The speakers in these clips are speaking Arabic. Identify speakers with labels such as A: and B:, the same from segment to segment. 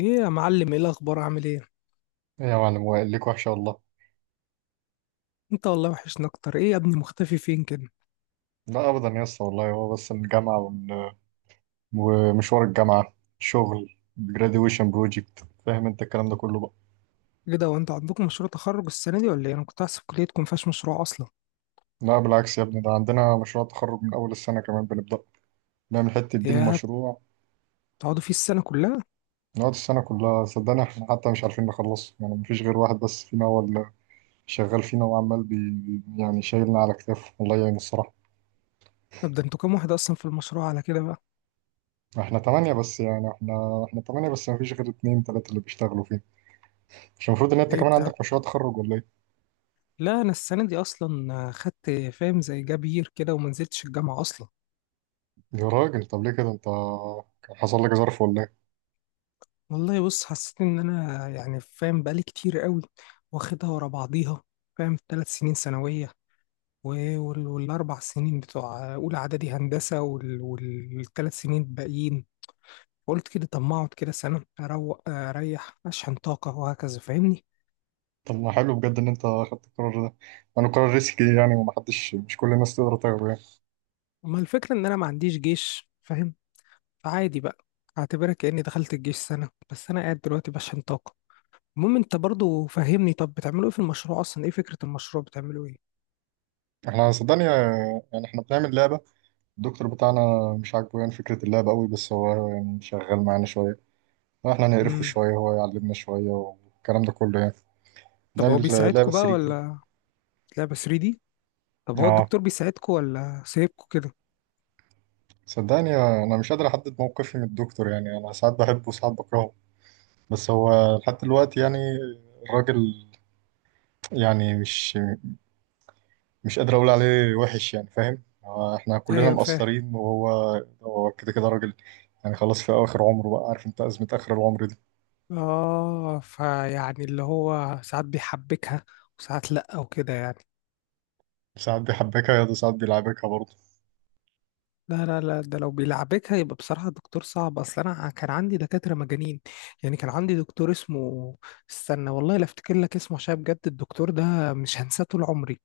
A: ايه يا معلم، ايه الاخبار؟ عامل ايه؟
B: إيه يا معلم وائل ليك وحشة والله.
A: انت والله وحشنا اكتر. ايه يا ابني، مختفي فين كده؟
B: لا أبدا يا اسطى والله، هو بس الجامعة ومشوار الجامعة، شغل، graduation project، فاهم أنت الكلام ده كله بقى.
A: ايه ده، وانت عندكم مشروع تخرج السنه دي ولا ايه؟ انا كنت احسب كليتكم مفيهاش مشروع اصلا.
B: لا بالعكس يا ابني، ده عندنا مشروع تخرج من أول السنة كمان بنبدأ نعمل حتة دين
A: يا
B: مشروع.
A: بتقعدوا فيه السنه كلها؟
B: نقعد السنة كلها، صدقني احنا حتى مش عارفين نخلصه، يعني مفيش غير واحد بس فينا هو اللي شغال فينا وعمال يعني شايلنا على كتافه، والله يعين الصراحة.
A: طب ده انتوا كام واحد اصلا في المشروع على كده بقى؟
B: احنا تمانية بس، يعني احنا تمانية بس مفيش غير اتنين تلاتة اللي بيشتغلوا فيه. مش المفروض ان انت
A: ايه
B: كمان
A: بتاع.
B: عندك مشروع تخرج ولا ايه؟
A: لا، انا السنه دي اصلا خدت، فاهم، زي جابير كده، وما نزلتش الجامعه اصلا.
B: يا راجل طب ليه كده انت، كان حصل لك ظرف ولا ايه؟
A: والله بص، حسيت ان انا، يعني، فاهم، بقالي كتير قوي واخدها ورا بعضيها، فاهم؟ ثلاث سنين ثانويه، والأربع سنين بتوع أولى إعدادي هندسة، والثلاث سنين الباقيين. قلت كده طب ما أقعد كده سنة أروق أريح أشحن طاقة وهكذا، فاهمني؟
B: طب ما حلو بجد ان انت خدت القرار ده، انا قرار ريسكي يعني، وما حدش مش كل الناس تقدر تاخده يعني.
A: أما الفكرة إن أنا ما عنديش جيش، فاهم، فعادي بقى. أعتبرها كأني دخلت الجيش سنة، بس أنا قاعد دلوقتي بشحن طاقة. المهم أنت برضو، فهمني، طب بتعملوا إيه في المشروع أصلا؟ إيه فكرة المشروع؟ بتعملوا إيه؟
B: احنا صدقني آه، يعني احنا بنعمل لعبه. الدكتور بتاعنا مش عاجبه يعني فكره اللعبه قوي، بس هو يعني شغال معانا شويه، احنا نقرفه
A: مم.
B: شويه هو يعلمنا شويه والكلام ده كله يعني.
A: طب هو
B: بنعمل لعبه
A: بيساعدكوا بقى
B: 3D دي.
A: ولا؟ لعبة 3D؟ طب هو
B: اه
A: الدكتور بيساعدكوا ولا سايبكوا كده؟
B: صدقني آه، انا مش قادر احدد موقفي من الدكتور، يعني انا ساعات بحبه وساعات بكرهه، بس هو لحد دلوقتي يعني الراجل يعني مش قادر اقول عليه وحش يعني، فاهم، هو احنا كلنا
A: أيوه، فاهم.
B: مقصرين وهو هو كده كده راجل، يعني خلاص في اخر عمره بقى، عارف انت ازمه اخر العمر دي.
A: اه، فيعني اللي هو ساعات بيحبكها وساعات لأ وكده يعني.
B: ساعات بيحبكها يا ساعات بيلعبكها برضه.
A: لا لا لا، ده لو بيلعبكها يبقى بصراحة دكتور صعب. أصل أنا كان عندي دكاترة مجانين. يعني كان عندي دكتور اسمه، استنى والله لا أفتكر لك اسمه، عشان بجد الدكتور ده مش هنساه طول عمري.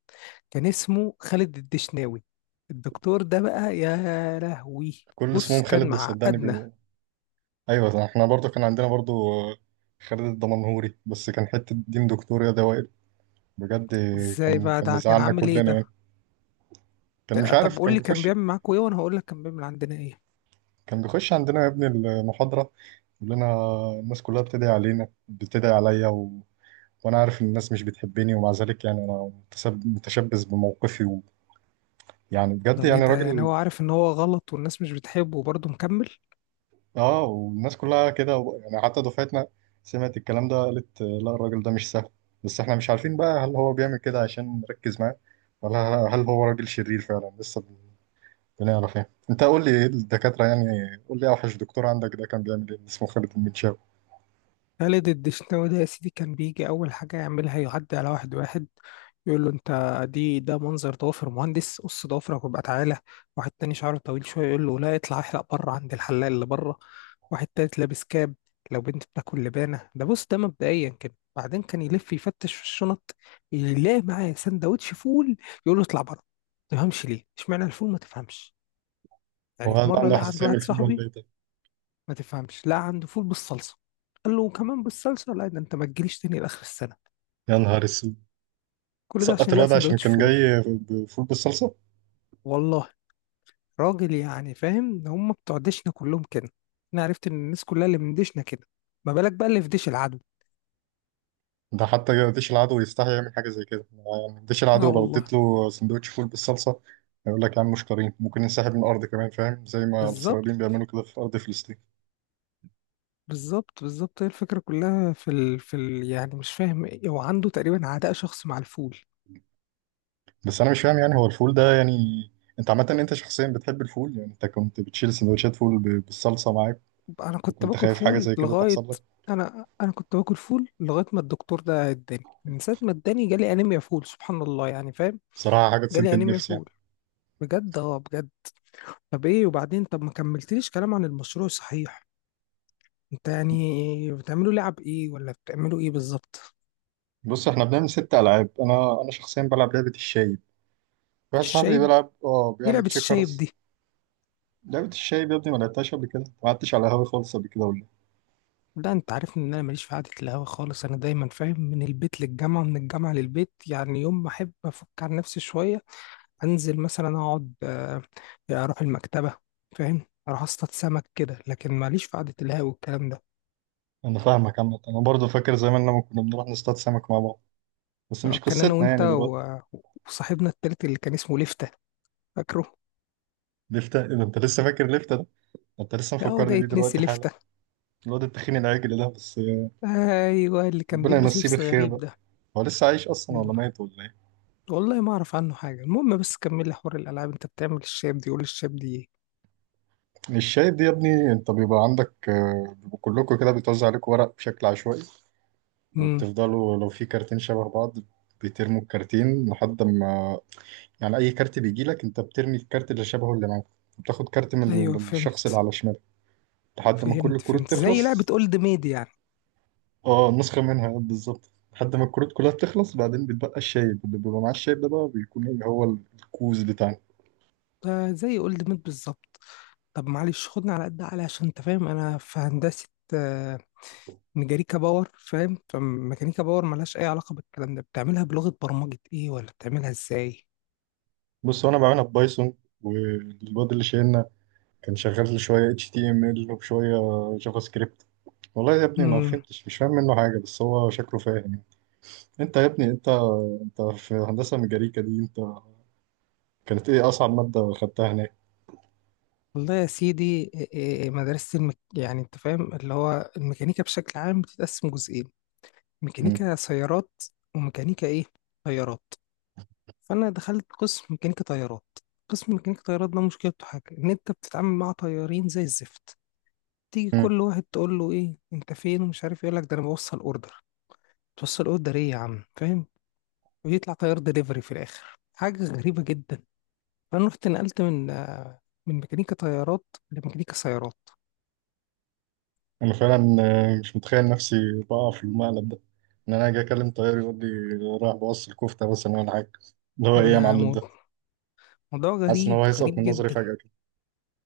A: كان اسمه خالد الدشناوي. الدكتور ده بقى، يا لهوي،
B: كل
A: بص
B: اسمهم خالد
A: كان
B: ده صدقني
A: معقدنا.
B: بيبقوا، ايوه ده احنا برضه كان عندنا برضه آه، خالد الدمنهوري بس كان حته دين دكتور يا دوائر، بجد.
A: ازاي
B: كان
A: بقى؟
B: كان
A: ده كان
B: مزعلنا
A: عامل ايه
B: كلنا
A: ده؟
B: يعني، كان مش
A: طب
B: عارف
A: قول
B: كان
A: لي كان
B: بيخش.
A: بيعمل معاكوا ايه، وانا هقول لك كان بيعمل عندنا ايه.
B: كان بيخش عندنا يا ابني المحاضره يقول لنا الناس كلها بتدعي علينا، بتدعي عليا، وانا عارف ان الناس مش بتحبني، ومع ذلك يعني انا متشبث بموقفي، ويعني بجد
A: طب ايه
B: يعني
A: ده، يعني
B: راجل.
A: هو عارف ان هو غلط والناس مش بتحبه وبرضه مكمل؟
B: اه والناس كلها كده يعني حتى دفعتنا سمعت الكلام ده قالت آه، لا الراجل ده مش سهل، بس احنا مش عارفين بقى هل هو بيعمل كده عشان نركز معاه، ولا هل هو راجل شرير فعلا؟ لسه بنعرف يعني. انت قول لي ايه الدكاترة يعني، قول لي اوحش دكتور عندك ده كان بيعمل ايه؟ اسمه خالد المنشاوي؟
A: خالد الدشناوي ده يا سيدي، كان بيجي اول حاجه يعملها يعدي على واحد واحد يقول له، انت دي، ده منظر ضوافر مهندس؟ قص ضوافرك وابقى تعالى. واحد تاني شعره طويل شويه يقول له، لا اطلع احلق بره عند الحلاق اللي بره. واحد تالت لابس كاب. لو بنت بتاكل لبانه، ده بص ده مبدئيا كده. بعدين كان يلف يفتش في الشنط، يلاقي معاه سندوتش فول يقول له اطلع بره. ما تفهمش ليه. اشمعنى الفول؟ ما تفهمش. يعني
B: هو
A: في
B: هذا
A: مره
B: عنده
A: لقى عند
B: حساسية من
A: واحد
B: الفول ولا
A: صاحبي،
B: ايه ده؟
A: ما تفهمش، لا عنده فول بالصلصه. قال له، كمان بالصلصه؟ لا ده انت ما تجيليش تاني لاخر السنه.
B: يا نهار اسود،
A: كل ده
B: سقط
A: عشان لا
B: الواد عشان
A: سندوتش
B: كان
A: فول.
B: جاي بفول بالصلصة.
A: والله. راجل، يعني، فاهم، هم بتوع دشنا كلهم كده. انا عرفت ان الناس كلها اللي من دشنا كده، ما بالك بقى اللي في ديش العدو.
B: ده حتى ديش العدو يستحي يعمل حاجة زي كده، يعني ديش
A: اه
B: العدو لو
A: والله.
B: اديت له سندوتش فول بالصلصة هيقول لك يا عم مش كريم، ممكن ينسحب من الأرض كمان، فاهم زي ما
A: بالظبط،
B: الإسرائيليين بيعملوا كده في أرض فلسطين.
A: بالظبط، بالظبط. هي الفكره كلها يعني مش فاهم، ايه هو عنده تقريبا عداء شخصي مع الفول.
B: بس أنا مش فاهم يعني هو الفول ده يعني، أنت عامة أنت شخصيا بتحب الفول؟ يعني أنت كنت بتشيل سندوتشات فول بالصلصة معاك،
A: انا كنت
B: وكنت
A: باكل
B: خايف حاجة
A: فول
B: زي كده
A: لغايه.
B: تحصل لك؟
A: انا كنت باكل فول لغايه ما الدكتور ده اداني. من ساعه ما اداني جالي انيميا فول، سبحان الله، يعني فاهم.
B: بصراحة حاجة تسد
A: جالي انيميا
B: النفس يعني.
A: فول بجد، اه بجد. طب ايه وبعدين؟ طب ما كملتليش كلام عن المشروع صحيح. انت يعني بتعملوا لعب ايه ولا بتعملوا ايه بالظبط؟
B: بص احنا بنعمل ست ألعاب، أنا شخصيا بلعب لعبة الشايب، واحد صاحبي
A: الشايب؟
B: بيلعب اه
A: ايه
B: بيعمل
A: لعبة الشايب
B: تشيكرز.
A: دي؟
B: لعبة الشايب يا ابني ما لعبتهاش قبل كده؟ ما قعدتش على القهوة خالص قبل كده ولا؟
A: لا، انت عارفني ان انا ماليش في قعدة القهوة خالص. انا دايما، فاهم، من البيت للجامعة من الجامعة للبيت. يعني يوم ما احب افك عن نفسي شوية انزل مثلا اقعد، اروح المكتبة، فاهم، اروح اصطاد سمك كده، لكن ماليش في قعدة القهوة والكلام ده.
B: انا فاهمك عامة، انا برضو فاكر زمان لما كنا بنروح نصطاد سمك مع بعض، بس مش
A: كان انا
B: قصتنا
A: وانت
B: يعني دلوقتي.
A: وصاحبنا التالت اللي كان اسمه لفتة، فاكره؟
B: لفتة؟ إيه ده انت لسه فاكر لفتة ده؟ انت لسه
A: ده هو ده
B: مفكرني بيه
A: يتنسي
B: دلوقتي حالا،
A: لفتة؟
B: الواد التخين العجل ده بس.
A: ايوه، اللي كان
B: ربنا
A: بيلبس
B: يمسيه
A: لبس
B: بالخير
A: غريب
B: بقى،
A: ده.
B: هو لسه عايش اصلا ولا
A: يلا،
B: ميت ولا ايه؟
A: والله ما اعرف عنه حاجة. المهم بس كملي حوار الالعاب، انت بتعمل الشاب دي، قول الشاب دي ايه؟
B: مش شايف دي يا ابني، انت بيبقى عندك آه، بيبقوا كلكم كده بيتوزع عليكم ورق بشكل عشوائي،
A: امم.
B: وبتفضلوا لو في كارتين شبه بعض بترموا الكارتين، لحد ما يعني اي كارت بيجي لك انت بترمي الكارت اللي شبهه اللي معاك، بتاخد كارت من
A: ايوه
B: الشخص اللي
A: فهمت،
B: على شمالك، لحد ما كل
A: فهمت،
B: الكروت
A: فهمت، زي لعبة
B: تخلص.
A: اولد ميد يعني.
B: اه نسخة منها آه، بالظبط، لحد ما الكروت كلها بتخلص بعدين بيتبقى الشايب، اللي بيبقى معاه الشايب ده بقى بيكون ايه، هو الكوز بتاعنا.
A: آه، زي اولد ميد بالظبط. طب معلش، خدنا على قد عقلي، عشان انت فاهم انا في هندسة آه ميكانيكا باور، فاهم، فميكانيكا باور ملهاش اي علاقة بالكلام ده. بتعملها بلغة برمجة ايه، ولا بتعملها ازاي؟
B: بص انا بعملها ببايثون، والواد اللي شايلنا كان شغال لي شوية اتش تي ام ال وشوية جافا سكريبت، والله يا ابني ما
A: امم
B: فهمتش مش فاهم منه حاجة، بس هو شكله فاهم. انت يا ابني انت، انت في هندسة ميكانيكا دي انت كانت ايه اصعب مادة خدتها هناك؟
A: والله يا سيدي، يعني انت فاهم اللي هو الميكانيكا بشكل عام بتتقسم جزئين:
B: مم.
A: ميكانيكا سيارات، وميكانيكا ايه، طيارات. فانا دخلت قسم ميكانيكا طيارات. قسم ميكانيكا طيارات ده مشكلته حاجة، ان انت بتتعامل مع طيارين زي الزفت. تيجي كل واحد تقول له، ايه انت فين ومش عارف إيه، يقول لك ده انا بوصل اوردر. توصل اوردر ايه يا عم، فاهم؟ ويطلع طيار دليفري في الاخر، حاجة غريبة جدا. فانا رحت نقلت من من ميكانيكا طيارات لميكانيكا سيارات.
B: انا فعلا آه، مش متخيل نفسي بقع في المقلب ده، ان انا اجي اكلم طيار يقول لي رايح بوصل الكفته مثلا ولا حاجه، اللي هو
A: ده
B: ايه يا معلم ده،
A: موضوع
B: حاسس ان هو
A: غريب،
B: هيسقط
A: غريب
B: من نظري
A: جدا.
B: فجاه كده.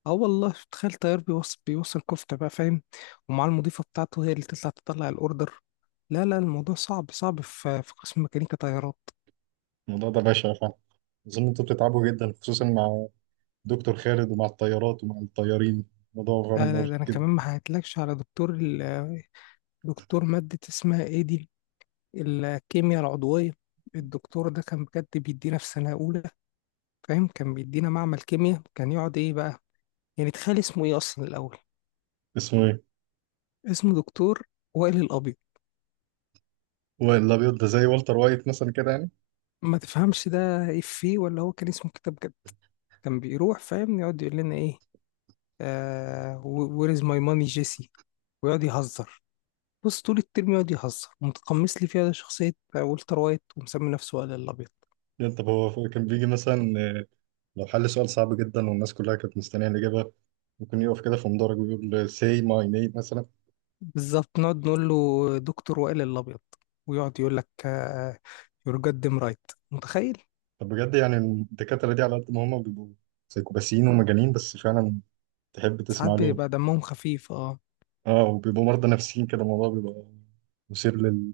A: اه والله، تخيل طيار بيوصل كفتة بقى، فاهم؟ ومع المضيفة بتاعته هي اللي تطلع الأوردر. لا لا، الموضوع صعب، صعب في قسم ميكانيكا طيارات.
B: الموضوع ده بشع فعلا، اظن انتوا بتتعبوا جدا خصوصا مع دكتور خالد ومع الطيارات ومع الطيارين، الموضوع فعلا
A: لا لا،
B: مرهق
A: ده أنا
B: جدا.
A: كمان ما حكيتلكش على دكتور دكتور مادة اسمها إيه دي، الكيمياء العضوية. الدكتور ده كان بجد بيدينا في سنة أولى، فاهم، كان بيدينا معمل كيمياء كان يقعد إيه بقى. يعني تخيل اسمه إيه أصلا الأول.
B: اسمه ايه؟
A: اسمه دكتور وائل الأبيض.
B: هو الابيض ده زي والتر وايت مثلا كده يعني؟
A: ما تفهمش ده إفيه، ولا هو كان اسمه كتاب. كان بيروح، فاهم، يقعد يقول لنا ايه، آه وير از ماي ماني جيسي. ويقعد يهزر. بص طول الترم يقعد يهزر، ومتقمص لي فيها شخصية والتر وايت، ومسمي نفسه وائل الأبيض.
B: يعني طب هو كان بيجي مثلا آه، لو حل سؤال صعب جدا والناس كلها كانت مستنيه الاجابه، ممكن يقف كده في مدرج ويقول say my name مثلا؟
A: بالظبط. نقعد نقول له، دكتور وائل الأبيض. ويقعد يقول لك، يور جاد رايت. متخيل؟
B: طب بجد يعني الدكاترة دي على قد ما هما بيبقوا سيكوباسيين ومجانين، بس فعلا تحب
A: ساعات
B: تسمع لهم.
A: بيبقى دمهم خفيف، اه.
B: اه وبيبقوا مرضى نفسيين كده، الموضوع بيبقى مثير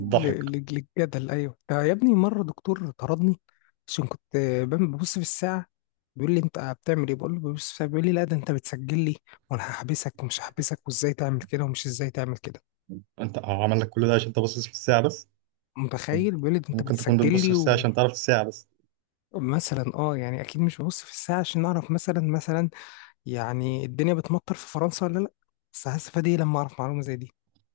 A: ل- ل- للجدل. ايوه ده يا ابني، مره دكتور طردني عشان كنت ببص في الساعه. بيقول لي، انت بتعمل ايه؟ بقول له، ببص في الساعه. بيقول لي، لا ده انت بتسجل لي، وانا هحبسك ومش هحبسك، وازاي تعمل كده ومش ازاي تعمل كده.
B: انت هو عمل لك كل ده عشان انت باصص في الساعة بس؟ كان-
A: متخيل؟ بيقول لي ده انت
B: ممكن تكون
A: بتسجل
B: بتبص في
A: لي.
B: الساعة عشان تعرف الساعة بس.
A: ومثلا، يعني اكيد مش ببص في الساعه عشان اعرف مثلا، يعني الدنيا بتمطر في فرنسا ولا لا. بس هستفاد ايه لما اعرف معلومه زي دي؟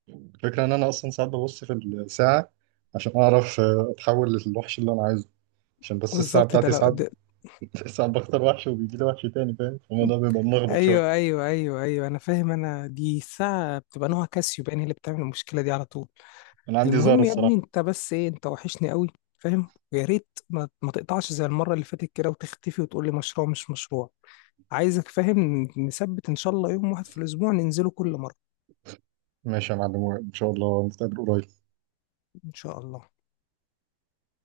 B: الفكرة ان انا اصلا ساعات ببص في الساعة عشان اعرف آه، اتحول للوحش اللي انا عايزه، عشان بس الساعة
A: بالظبط، ده
B: بتاعتي
A: لو
B: ساعات
A: ده.
B: ساعات بختار وحش وبيجي لي وحش تاني، فاهم الموضوع بيبقى ملخبط شوية.
A: ايوه ايوه ايوه ايوه، انا فاهم. انا دي الساعه بتبقى نوع كاسيو، باين هي اللي بتعمل المشكله دي على طول.
B: انا عندي زهرة
A: المهم يا ابني،
B: الصراحة.
A: انت بس ايه، انت وحشني قوي، فاهم؟ ويا ريت ما تقطعش زي المره اللي فاتت كده، وتختفي وتقول لي مشروع مش مشروع. عايزك، فاهم، نثبت ان شاء الله يوم واحد في الاسبوع ننزله كل مره.
B: ماشي يا معلم، ان شاء الله نتقابل قريب.
A: ان شاء الله.